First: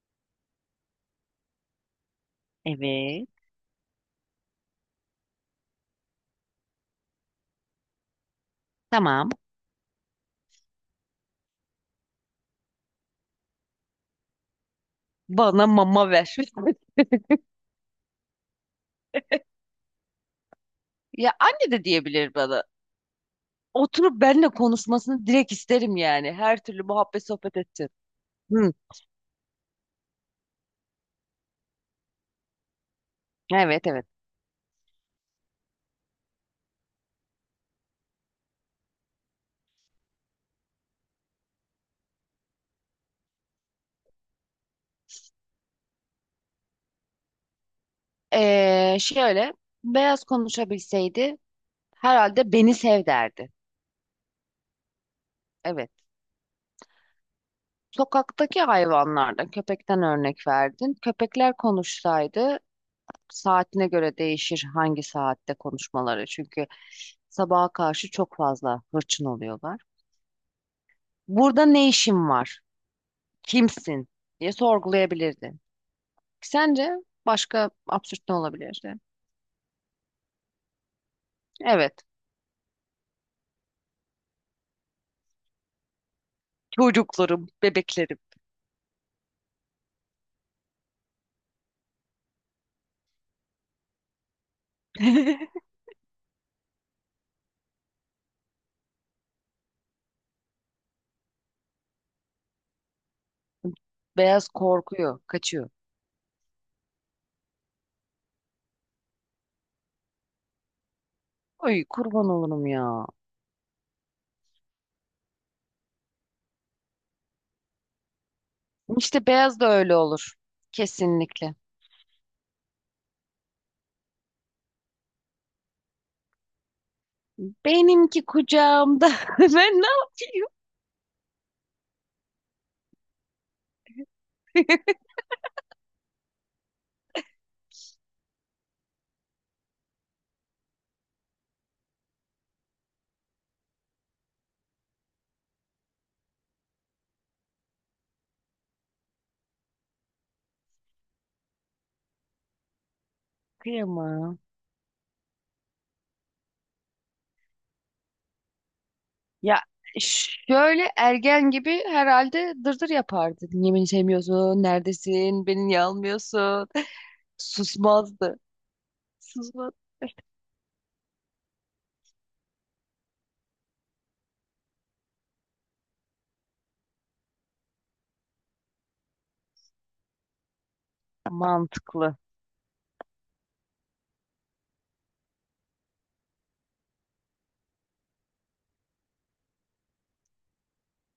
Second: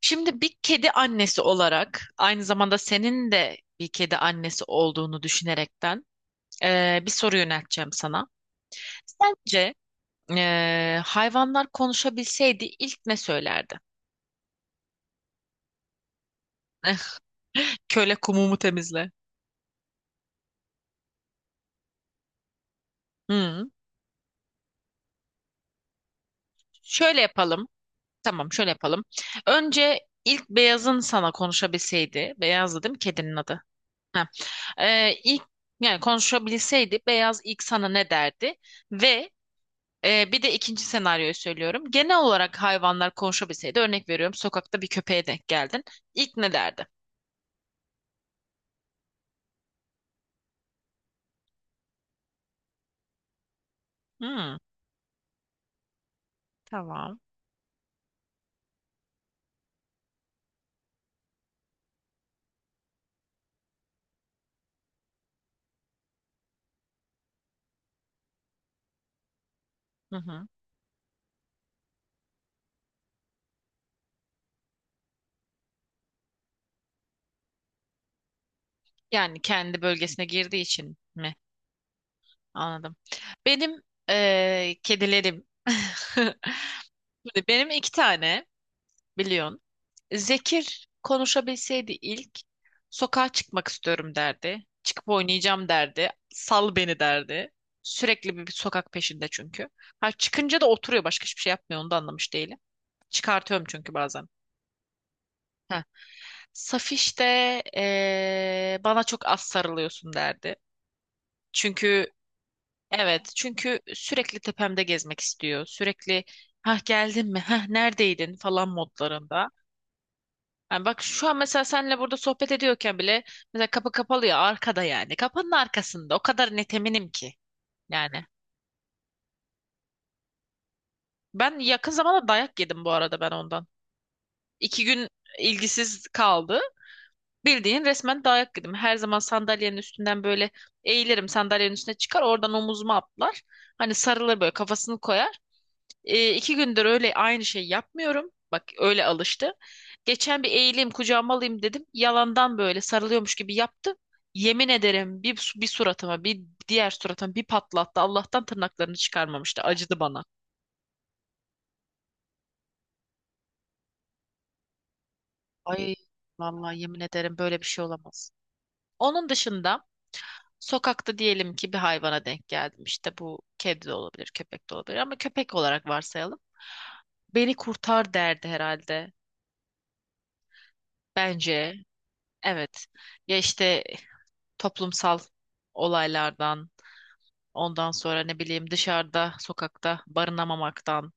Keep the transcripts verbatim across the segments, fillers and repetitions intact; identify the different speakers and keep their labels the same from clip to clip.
Speaker 1: Şimdi bir kedi annesi olarak aynı zamanda
Speaker 2: Evet.
Speaker 1: senin de bir kedi annesi olduğunu düşünerekten eee, bir soru yönelteceğim sana.
Speaker 2: Tamam.
Speaker 1: Sence eee, hayvanlar konuşabilseydi ilk ne söylerdi?
Speaker 2: Bana mama ver.
Speaker 1: Eh, Köle kumumu temizle.
Speaker 2: Ya anne de diyebilir bana.
Speaker 1: Hmm.
Speaker 2: Oturup benimle konuşmasını direkt isterim yani. Her türlü
Speaker 1: Şöyle
Speaker 2: muhabbet sohbet
Speaker 1: yapalım.
Speaker 2: edeceğiz.
Speaker 1: Tamam, şöyle
Speaker 2: Hı,
Speaker 1: yapalım. Önce ilk beyazın sana konuşabilseydi, beyazdı değil kedinin adı?
Speaker 2: evet evet.
Speaker 1: Ha. Ee, ilk yani konuşabilseydi beyaz ilk sana ne derdi? Ve Ee, bir de ikinci senaryoyu söylüyorum. Genel olarak hayvanlar konuşabilseydi, örnek veriyorum, sokakta bir köpeğe denk geldin. İlk ne derdi?
Speaker 2: Ee, şöyle beyaz konuşabilseydi herhalde beni sev derdi.
Speaker 1: Hmm,
Speaker 2: Evet.
Speaker 1: tamam.
Speaker 2: Sokaktaki hayvanlardan köpekten örnek verdin. Köpekler konuşsaydı saatine göre değişir hangi saatte konuşmaları. Çünkü sabaha karşı çok fazla hırçın oluyorlar.
Speaker 1: Hı hı.
Speaker 2: Burada ne işim var? Kimsin diye sorgulayabilirdin. Sence başka absürt ne olabilirdi?
Speaker 1: Yani kendi bölgesine girdiği için mi?
Speaker 2: Evet,
Speaker 1: Anladım. Benim ee, kedilerim. Şimdi
Speaker 2: çocuklarım,
Speaker 1: benim iki
Speaker 2: bebeklerim.
Speaker 1: tane biliyorsun. Zekir konuşabilseydi ilk sokağa çıkmak istiyorum derdi. Çıkıp oynayacağım derdi. Sal beni derdi. Sürekli bir, bir sokak peşinde çünkü. Ha, çıkınca da oturuyor başka hiçbir şey yapmıyor onu da anlamış değilim. Çıkartıyorum çünkü bazen.
Speaker 2: Beyaz korkuyor, kaçıyor.
Speaker 1: Ha, Safiş de eee, bana çok az sarılıyorsun derdi.
Speaker 2: Ay
Speaker 1: Çünkü
Speaker 2: kurban olurum ya.
Speaker 1: evet çünkü sürekli tepemde gezmek istiyor. Sürekli ha geldin mi ha neredeydin falan
Speaker 2: İşte
Speaker 1: modlarında.
Speaker 2: beyaz da öyle olur.
Speaker 1: Yani bak şu an
Speaker 2: Kesinlikle.
Speaker 1: mesela seninle burada sohbet ediyorken bile mesela kapı kapalı ya arkada yani. Kapının arkasında. O kadar net eminim ki.
Speaker 2: Benimki
Speaker 1: Yani
Speaker 2: kucağımda. Ben ne yapayım?
Speaker 1: ben yakın zamanda dayak yedim bu arada ben ondan. İki gün ilgisiz kaldı. Bildiğin resmen dayak yedim. Her zaman sandalyenin üstünden böyle eğilirim. Sandalyenin üstüne çıkar. Oradan omuzuma atlar. Hani sarılır böyle kafasını koyar. E, iki gündür öyle aynı şey yapmıyorum. Bak öyle alıştı. Geçen bir eğileyim kucağıma alayım dedim. Yalandan böyle sarılıyormuş gibi yaptı.
Speaker 2: Kıyamam.
Speaker 1: Yemin ederim bir, su- bir suratıma bir diğer suratıma bir patlattı. Allah'tan tırnaklarını
Speaker 2: Ya
Speaker 1: çıkarmamıştı. Acıdı bana.
Speaker 2: şöyle ergen gibi herhalde dırdır yapardı. Yemin sevmiyorsun, neredesin, beni niye
Speaker 1: Ay
Speaker 2: almıyorsun?
Speaker 1: vallahi yemin ederim böyle bir şey olamaz.
Speaker 2: Susmazdı.
Speaker 1: Onun
Speaker 2: Susmaz.
Speaker 1: dışında sokakta diyelim ki bir hayvana denk geldim. İşte bu kedi de olabilir, köpek de olabilir ama köpek olarak varsayalım. Beni kurtar derdi herhalde. Bence
Speaker 2: Mantıklı.
Speaker 1: evet. Ya işte toplumsal olaylardan, ondan sonra ne bileyim dışarıda, sokakta barınamamaktan.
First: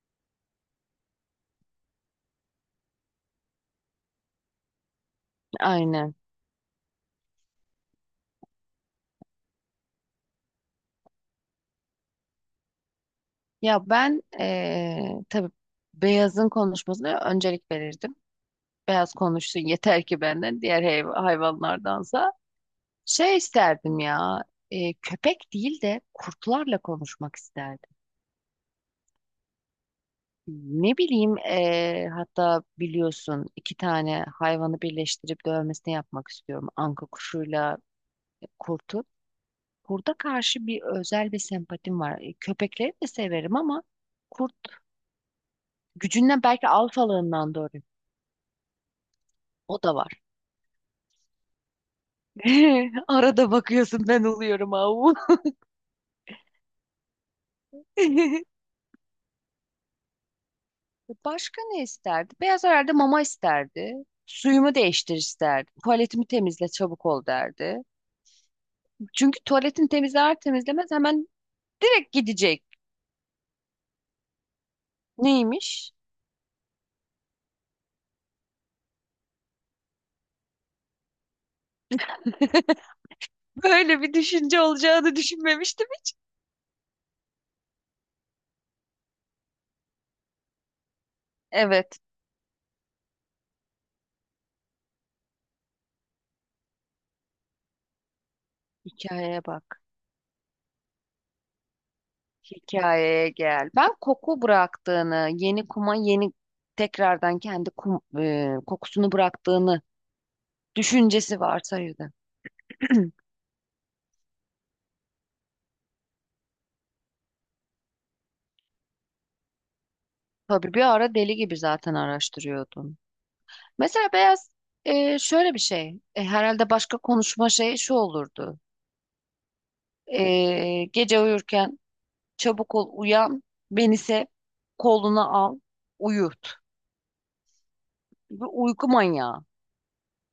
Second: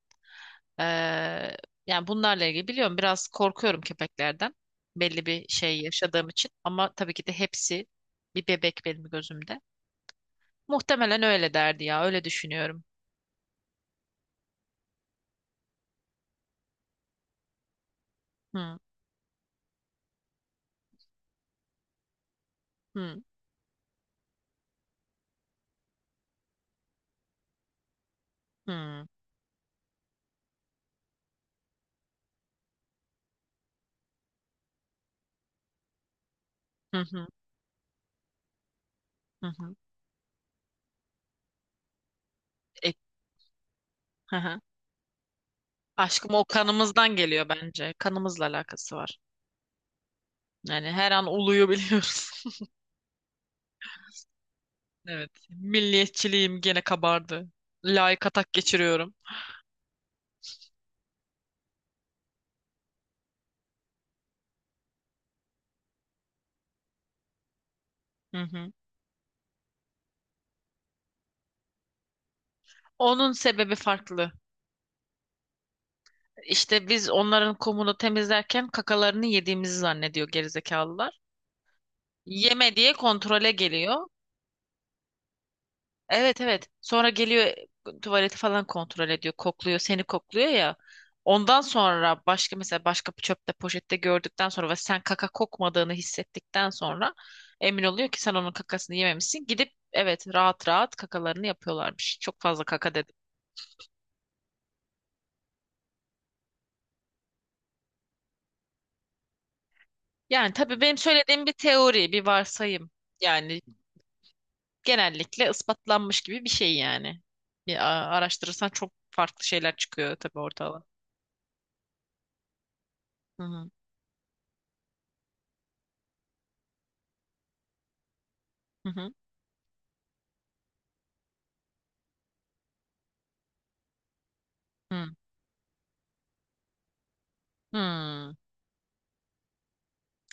Speaker 1: eee, Yani bunlarla ilgili biliyorum biraz korkuyorum köpeklerden. Belli bir şey
Speaker 2: Aynen.
Speaker 1: yaşadığım için ama tabii ki de hepsi bir bebek benim gözümde. Muhtemelen öyle derdi ya, öyle düşünüyorum.
Speaker 2: Ya ben eee tabii beyazın konuşmasına öncelik verirdim.
Speaker 1: Hı
Speaker 2: Beyaz konuşsun yeter ki benden diğer hayv- hayvanlardansa.
Speaker 1: hı
Speaker 2: Şey isterdim ya, eee, köpek değil de kurtlarla konuşmak isterdim.
Speaker 1: hı
Speaker 2: Ne bileyim, eee, hatta biliyorsun iki tane hayvanı birleştirip dövmesini yapmak istiyorum.
Speaker 1: hı
Speaker 2: Anka
Speaker 1: hı hı.
Speaker 2: kuşuyla kurtu.
Speaker 1: Hı.
Speaker 2: Kurda karşı bir özel bir sempatim var. E, Köpekleri
Speaker 1: E,
Speaker 2: de severim ama
Speaker 1: hı
Speaker 2: kurt
Speaker 1: hı. Aşkım
Speaker 2: gücünden
Speaker 1: o
Speaker 2: belki
Speaker 1: kanımızdan geliyor
Speaker 2: alfalığından doğru.
Speaker 1: bence. Kanımızla alakası var.
Speaker 2: O da var.
Speaker 1: Yani her an uluyu biliyoruz.
Speaker 2: Arada bakıyorsun ben oluyorum avu.
Speaker 1: Evet. Milliyetçiliğim gene kabardı. Layık atak geçiriyorum.
Speaker 2: Başka ne isterdi? Beyaz herhalde mama isterdi. Suyumu değiştir isterdi. Tuvaletimi temizle çabuk ol derdi.
Speaker 1: Hı hı.
Speaker 2: Çünkü tuvaletini temizler temizlemez hemen direkt gidecek.
Speaker 1: Onun sebebi farklı.
Speaker 2: Neymiş?
Speaker 1: İşte biz onların kumunu temizlerken kakalarını yediğimizi zannediyor gerizekalılar. Yeme diye kontrole
Speaker 2: Böyle
Speaker 1: geliyor.
Speaker 2: bir düşünce olacağını düşünmemiştim hiç.
Speaker 1: Evet evet. Sonra geliyor e, tuvaleti falan kontrol ediyor. Kokluyor, seni kokluyor ya. Ondan
Speaker 2: Evet,
Speaker 1: sonra başka mesela başka bir çöpte poşette gördükten sonra ve sen kaka kokmadığını hissettikten sonra emin oluyor ki sen onun kakasını
Speaker 2: hikayeye
Speaker 1: yememişsin. Gidip
Speaker 2: bak.
Speaker 1: evet rahat rahat kakalarını yapıyorlarmış. Çok fazla kaka dedim.
Speaker 2: Hikayeye gel. Ben koku bıraktığını, yeni kuma yeni tekrardan kendi kum, e, kokusunu bıraktığını
Speaker 1: Yani tabii benim
Speaker 2: düşüncesi
Speaker 1: söylediğim bir teori,
Speaker 2: varsaydı.
Speaker 1: bir varsayım. Yani genellikle ispatlanmış gibi bir şey yani. Bir a- araştırırsan çok farklı şeyler çıkıyor tabii
Speaker 2: Tabii bir
Speaker 1: ortala.
Speaker 2: ara deli gibi zaten araştırıyordun.
Speaker 1: Hı hı.
Speaker 2: Mesela beyaz, e, şöyle bir şey. E, herhalde başka konuşma şeyi şu olurdu.
Speaker 1: Hı hı.
Speaker 2: E, gece uyurken çabuk ol uyan. Beni sev.
Speaker 1: Hı.
Speaker 2: Koluna al. Uyut.
Speaker 1: Hı. Hmm.
Speaker 2: Bir uyku manyağı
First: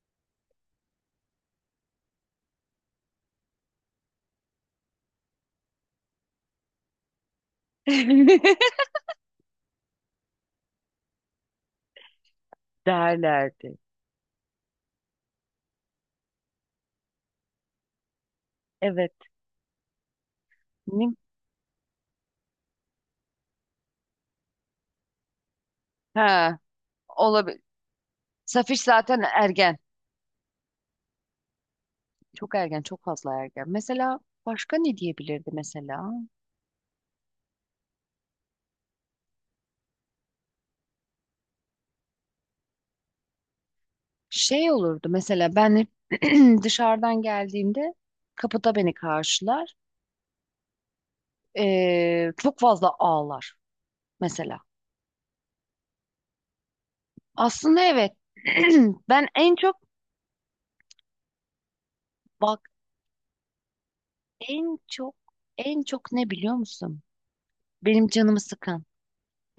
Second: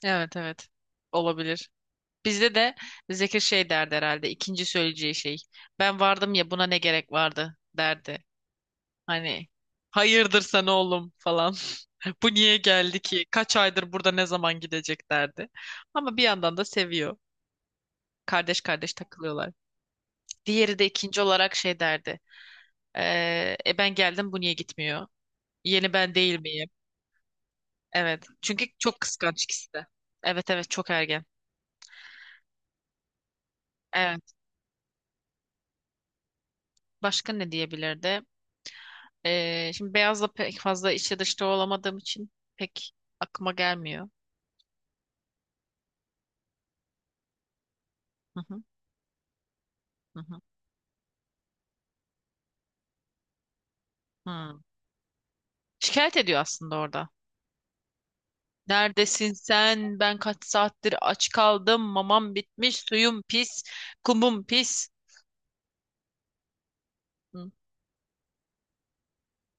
Speaker 1: Evet evet. Olabilir. Bizde de Zekir şey derdi herhalde. İkinci söyleyeceği şey. Ben vardım ya buna ne gerek vardı derdi. Hani hayırdır sen oğlum falan. Bu niye geldi ki? Kaç
Speaker 2: derlerdi.
Speaker 1: aydır burada ne zaman gidecek derdi. Ama bir yandan da seviyor. Kardeş kardeş
Speaker 2: Evet.
Speaker 1: takılıyorlar. Diğeri de
Speaker 2: Ne-
Speaker 1: ikinci olarak şey derdi. "Ee, e ben geldim bu niye gitmiyor? Yeni ben değil
Speaker 2: Ha,
Speaker 1: miyim?
Speaker 2: olabilir.
Speaker 1: Evet. Çünkü
Speaker 2: Safiş
Speaker 1: çok
Speaker 2: zaten
Speaker 1: kıskanç ikisi
Speaker 2: ergen.
Speaker 1: de. Evet evet çok ergen.
Speaker 2: Çok ergen. Çok fazla ergen. Mesela
Speaker 1: Evet.
Speaker 2: başka ne diyebilirdi mesela?
Speaker 1: Başka ne diyebilirdi? Ee, şimdi beyazla pek fazla içi dışta olamadığım için pek aklıma gelmiyor.
Speaker 2: Şey olurdu, mesela ben hep dışarıdan geldiğimde
Speaker 1: Hı hı,
Speaker 2: kapıda beni karşılar.
Speaker 1: hı hı,
Speaker 2: Ee, çok fazla ağlar mesela.
Speaker 1: hı. Şikayet ediyor aslında orada.
Speaker 2: Aslında evet. Ben
Speaker 1: Neredesin
Speaker 2: en çok,
Speaker 1: sen? Ben kaç saattir aç kaldım. Mamam
Speaker 2: bak,
Speaker 1: bitmiş. Suyum pis. Kumum
Speaker 2: en
Speaker 1: pis.
Speaker 2: çok, en çok ne biliyor musun?
Speaker 1: Hı
Speaker 2: Benim canımı sıkan.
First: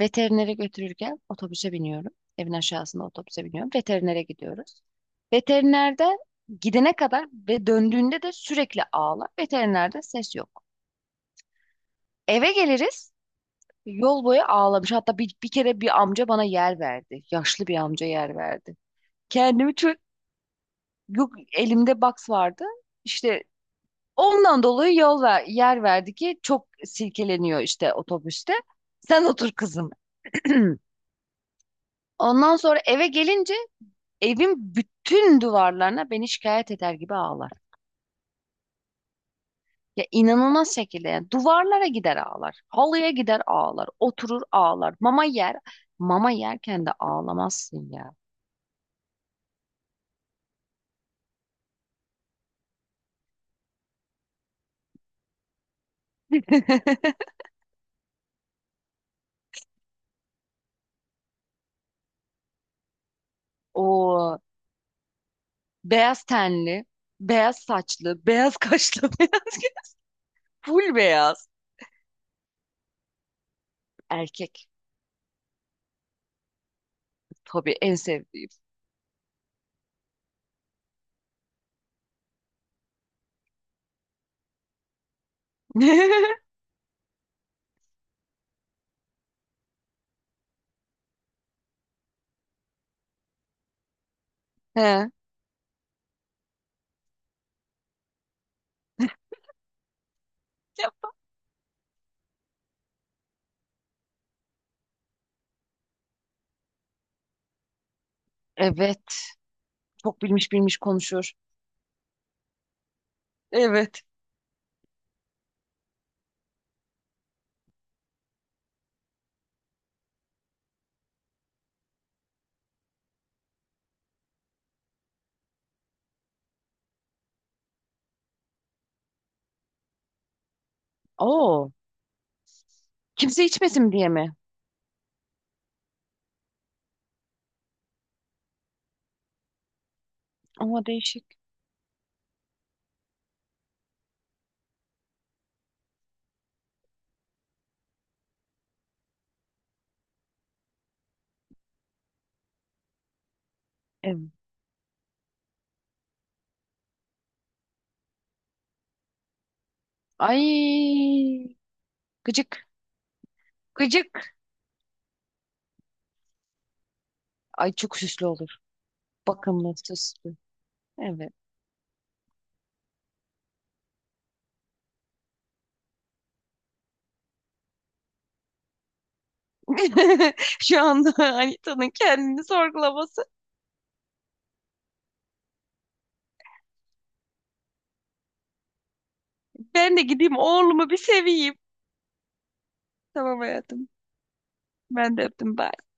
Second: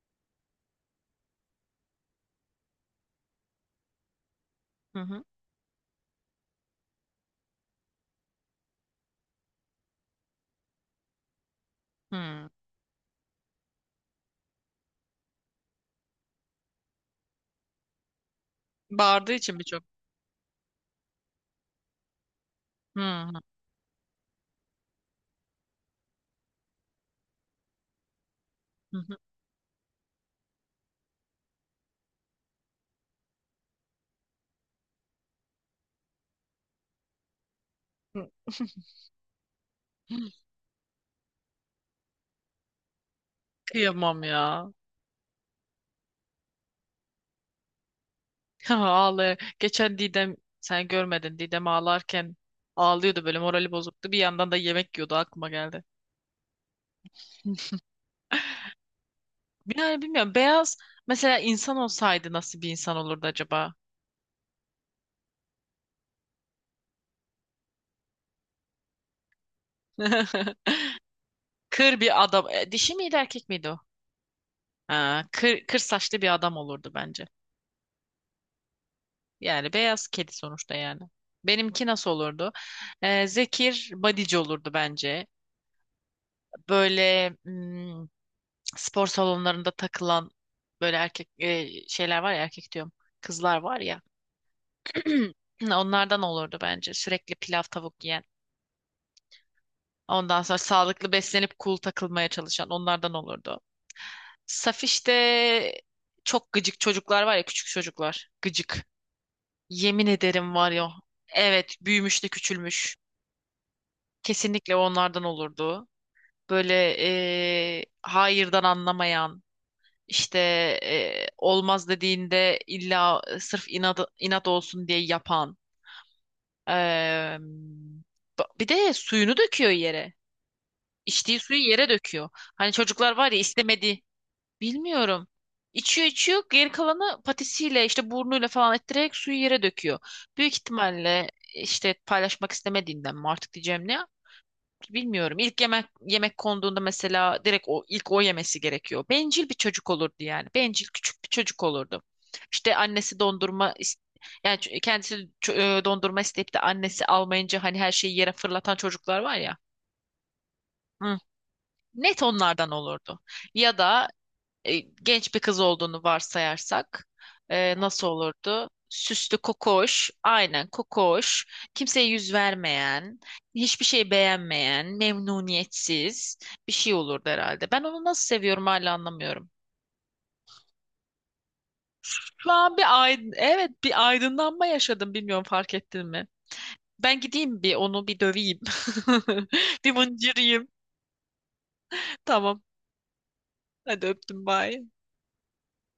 Speaker 2: Veterinere götürürken otobüse biniyorum. Evin aşağısında otobüse biniyorum. Veterinere gidiyoruz.
Speaker 1: hı, hı,
Speaker 2: Veterinerde gidene kadar ve döndüğünde de sürekli ağlar. Veterinerde ses yok.
Speaker 1: hı.
Speaker 2: Eve geliriz. Yol boyu ağlamış. Hatta bir, bir kere bir amca bana yer verdi. Yaşlı bir amca yer verdi.
Speaker 1: Bağırdığı için
Speaker 2: Kendimi
Speaker 1: birçok.
Speaker 2: çok, yok elimde box vardı.
Speaker 1: Hı hı,
Speaker 2: İşte ondan dolayı yol ver, yer verdi ki çok silkeleniyor işte otobüste.
Speaker 1: hı hı,
Speaker 2: Sen otur kızım. Ondan sonra eve gelince evin bütün duvarlarına beni şikayet eder gibi ağlar. Ya
Speaker 1: hı.
Speaker 2: inanılmaz şekilde yani duvarlara gider ağlar. Halıya gider ağlar.
Speaker 1: Kıyamam
Speaker 2: Oturur
Speaker 1: ya.
Speaker 2: ağlar. Mama yer. Mama yerken de ağlamazsın ya.
Speaker 1: Ağlaya. Geçen Didem sen görmedin. Didem ağlarken ağlıyordu böyle morali bozuktu. Bir yandan da yemek yiyordu aklıma geldi. Yani bilmiyorum. Beyaz mesela insan olsaydı nasıl bir insan olurdu acaba?
Speaker 2: O beyaz tenli, beyaz saçlı, beyaz kaşlı, beyaz göz-, full beyaz
Speaker 1: Kır bir adam. E, dişi miydi erkek miydi o?
Speaker 2: erkek.
Speaker 1: Ha, kır, kır saçlı bir adam olurdu bence.
Speaker 2: Tabii en sevdiğim.
Speaker 1: Yani beyaz kedi sonuçta yani. Benimki nasıl olurdu? Ee, Zekir bodyci olurdu bence. Böyle hmm, spor salonlarında takılan böyle erkek e, şeyler var ya erkek diyorum. Kızlar var ya.
Speaker 2: He. Yap.
Speaker 1: Onlardan olurdu bence. Sürekli pilav tavuk yiyen. Ondan sonra sağlıklı beslenip cool takılmaya çalışan onlardan olurdu. Safiş'te çok gıcık çocuklar var ya küçük çocuklar. Gıcık.
Speaker 2: Evet.
Speaker 1: Yemin
Speaker 2: Çok bilmiş
Speaker 1: ederim var
Speaker 2: bilmiş
Speaker 1: ya.
Speaker 2: konuşur.
Speaker 1: Evet büyümüş de küçülmüş.
Speaker 2: Evet.
Speaker 1: Kesinlikle onlardan olurdu. Böyle eee, hayırdan anlamayan işte eee, olmaz dediğinde illa sırf inat, inat olsun diye yapan. Eee, ba- Bir de suyunu döküyor yere. İçtiği suyu
Speaker 2: Oo.
Speaker 1: yere döküyor. Hani çocuklar var ya
Speaker 2: Kimse içmesin
Speaker 1: istemedi.
Speaker 2: diye mi?
Speaker 1: Bilmiyorum. İçiyor içiyor geri kalanı patisiyle işte burnuyla falan ettirerek suyu yere döküyor. Büyük
Speaker 2: Ama değişik.
Speaker 1: ihtimalle işte paylaşmak istemediğinden mi artık diyeceğim ne bilmiyorum. İlk yemek yemek konduğunda mesela direkt o ilk o yemesi gerekiyor. Bencil bir çocuk olurdu yani. Bencil küçük bir çocuk olurdu. İşte annesi dondurma is-
Speaker 2: Evet.
Speaker 1: yani ç- kendisi ç- e, dondurma isteyip de annesi almayınca hani her şeyi yere fırlatan çocuklar var ya. Hı.
Speaker 2: Ay.
Speaker 1: Net
Speaker 2: Gıcık.
Speaker 1: onlardan olurdu. Ya da
Speaker 2: Gıcık.
Speaker 1: e, genç bir kız olduğunu varsayarsak
Speaker 2: Ay
Speaker 1: e,
Speaker 2: çok
Speaker 1: nasıl
Speaker 2: süslü olur.
Speaker 1: olurdu? Süslü,
Speaker 2: Bakımlı,
Speaker 1: kokoş,
Speaker 2: süslü.
Speaker 1: aynen
Speaker 2: Evet.
Speaker 1: kokoş, kimseye yüz vermeyen, hiçbir şey beğenmeyen, memnuniyetsiz bir şey olurdu herhalde. Ben onu nasıl seviyorum hala anlamıyorum.
Speaker 2: Şu anda Anita'nın kendini
Speaker 1: Şu an bir
Speaker 2: sorgulaması.
Speaker 1: aydın, evet bir aydınlanma yaşadım bilmiyorum fark ettin mi? Ben gideyim bir onu bir döveyim. Bir
Speaker 2: Ben de gideyim
Speaker 1: mıncırayım.
Speaker 2: oğlumu bir seveyim.
Speaker 1: Tamam.
Speaker 2: Tamam hayatım.
Speaker 1: Hadi öptüm bye.
Speaker 2: Ben de öptüm. Bye.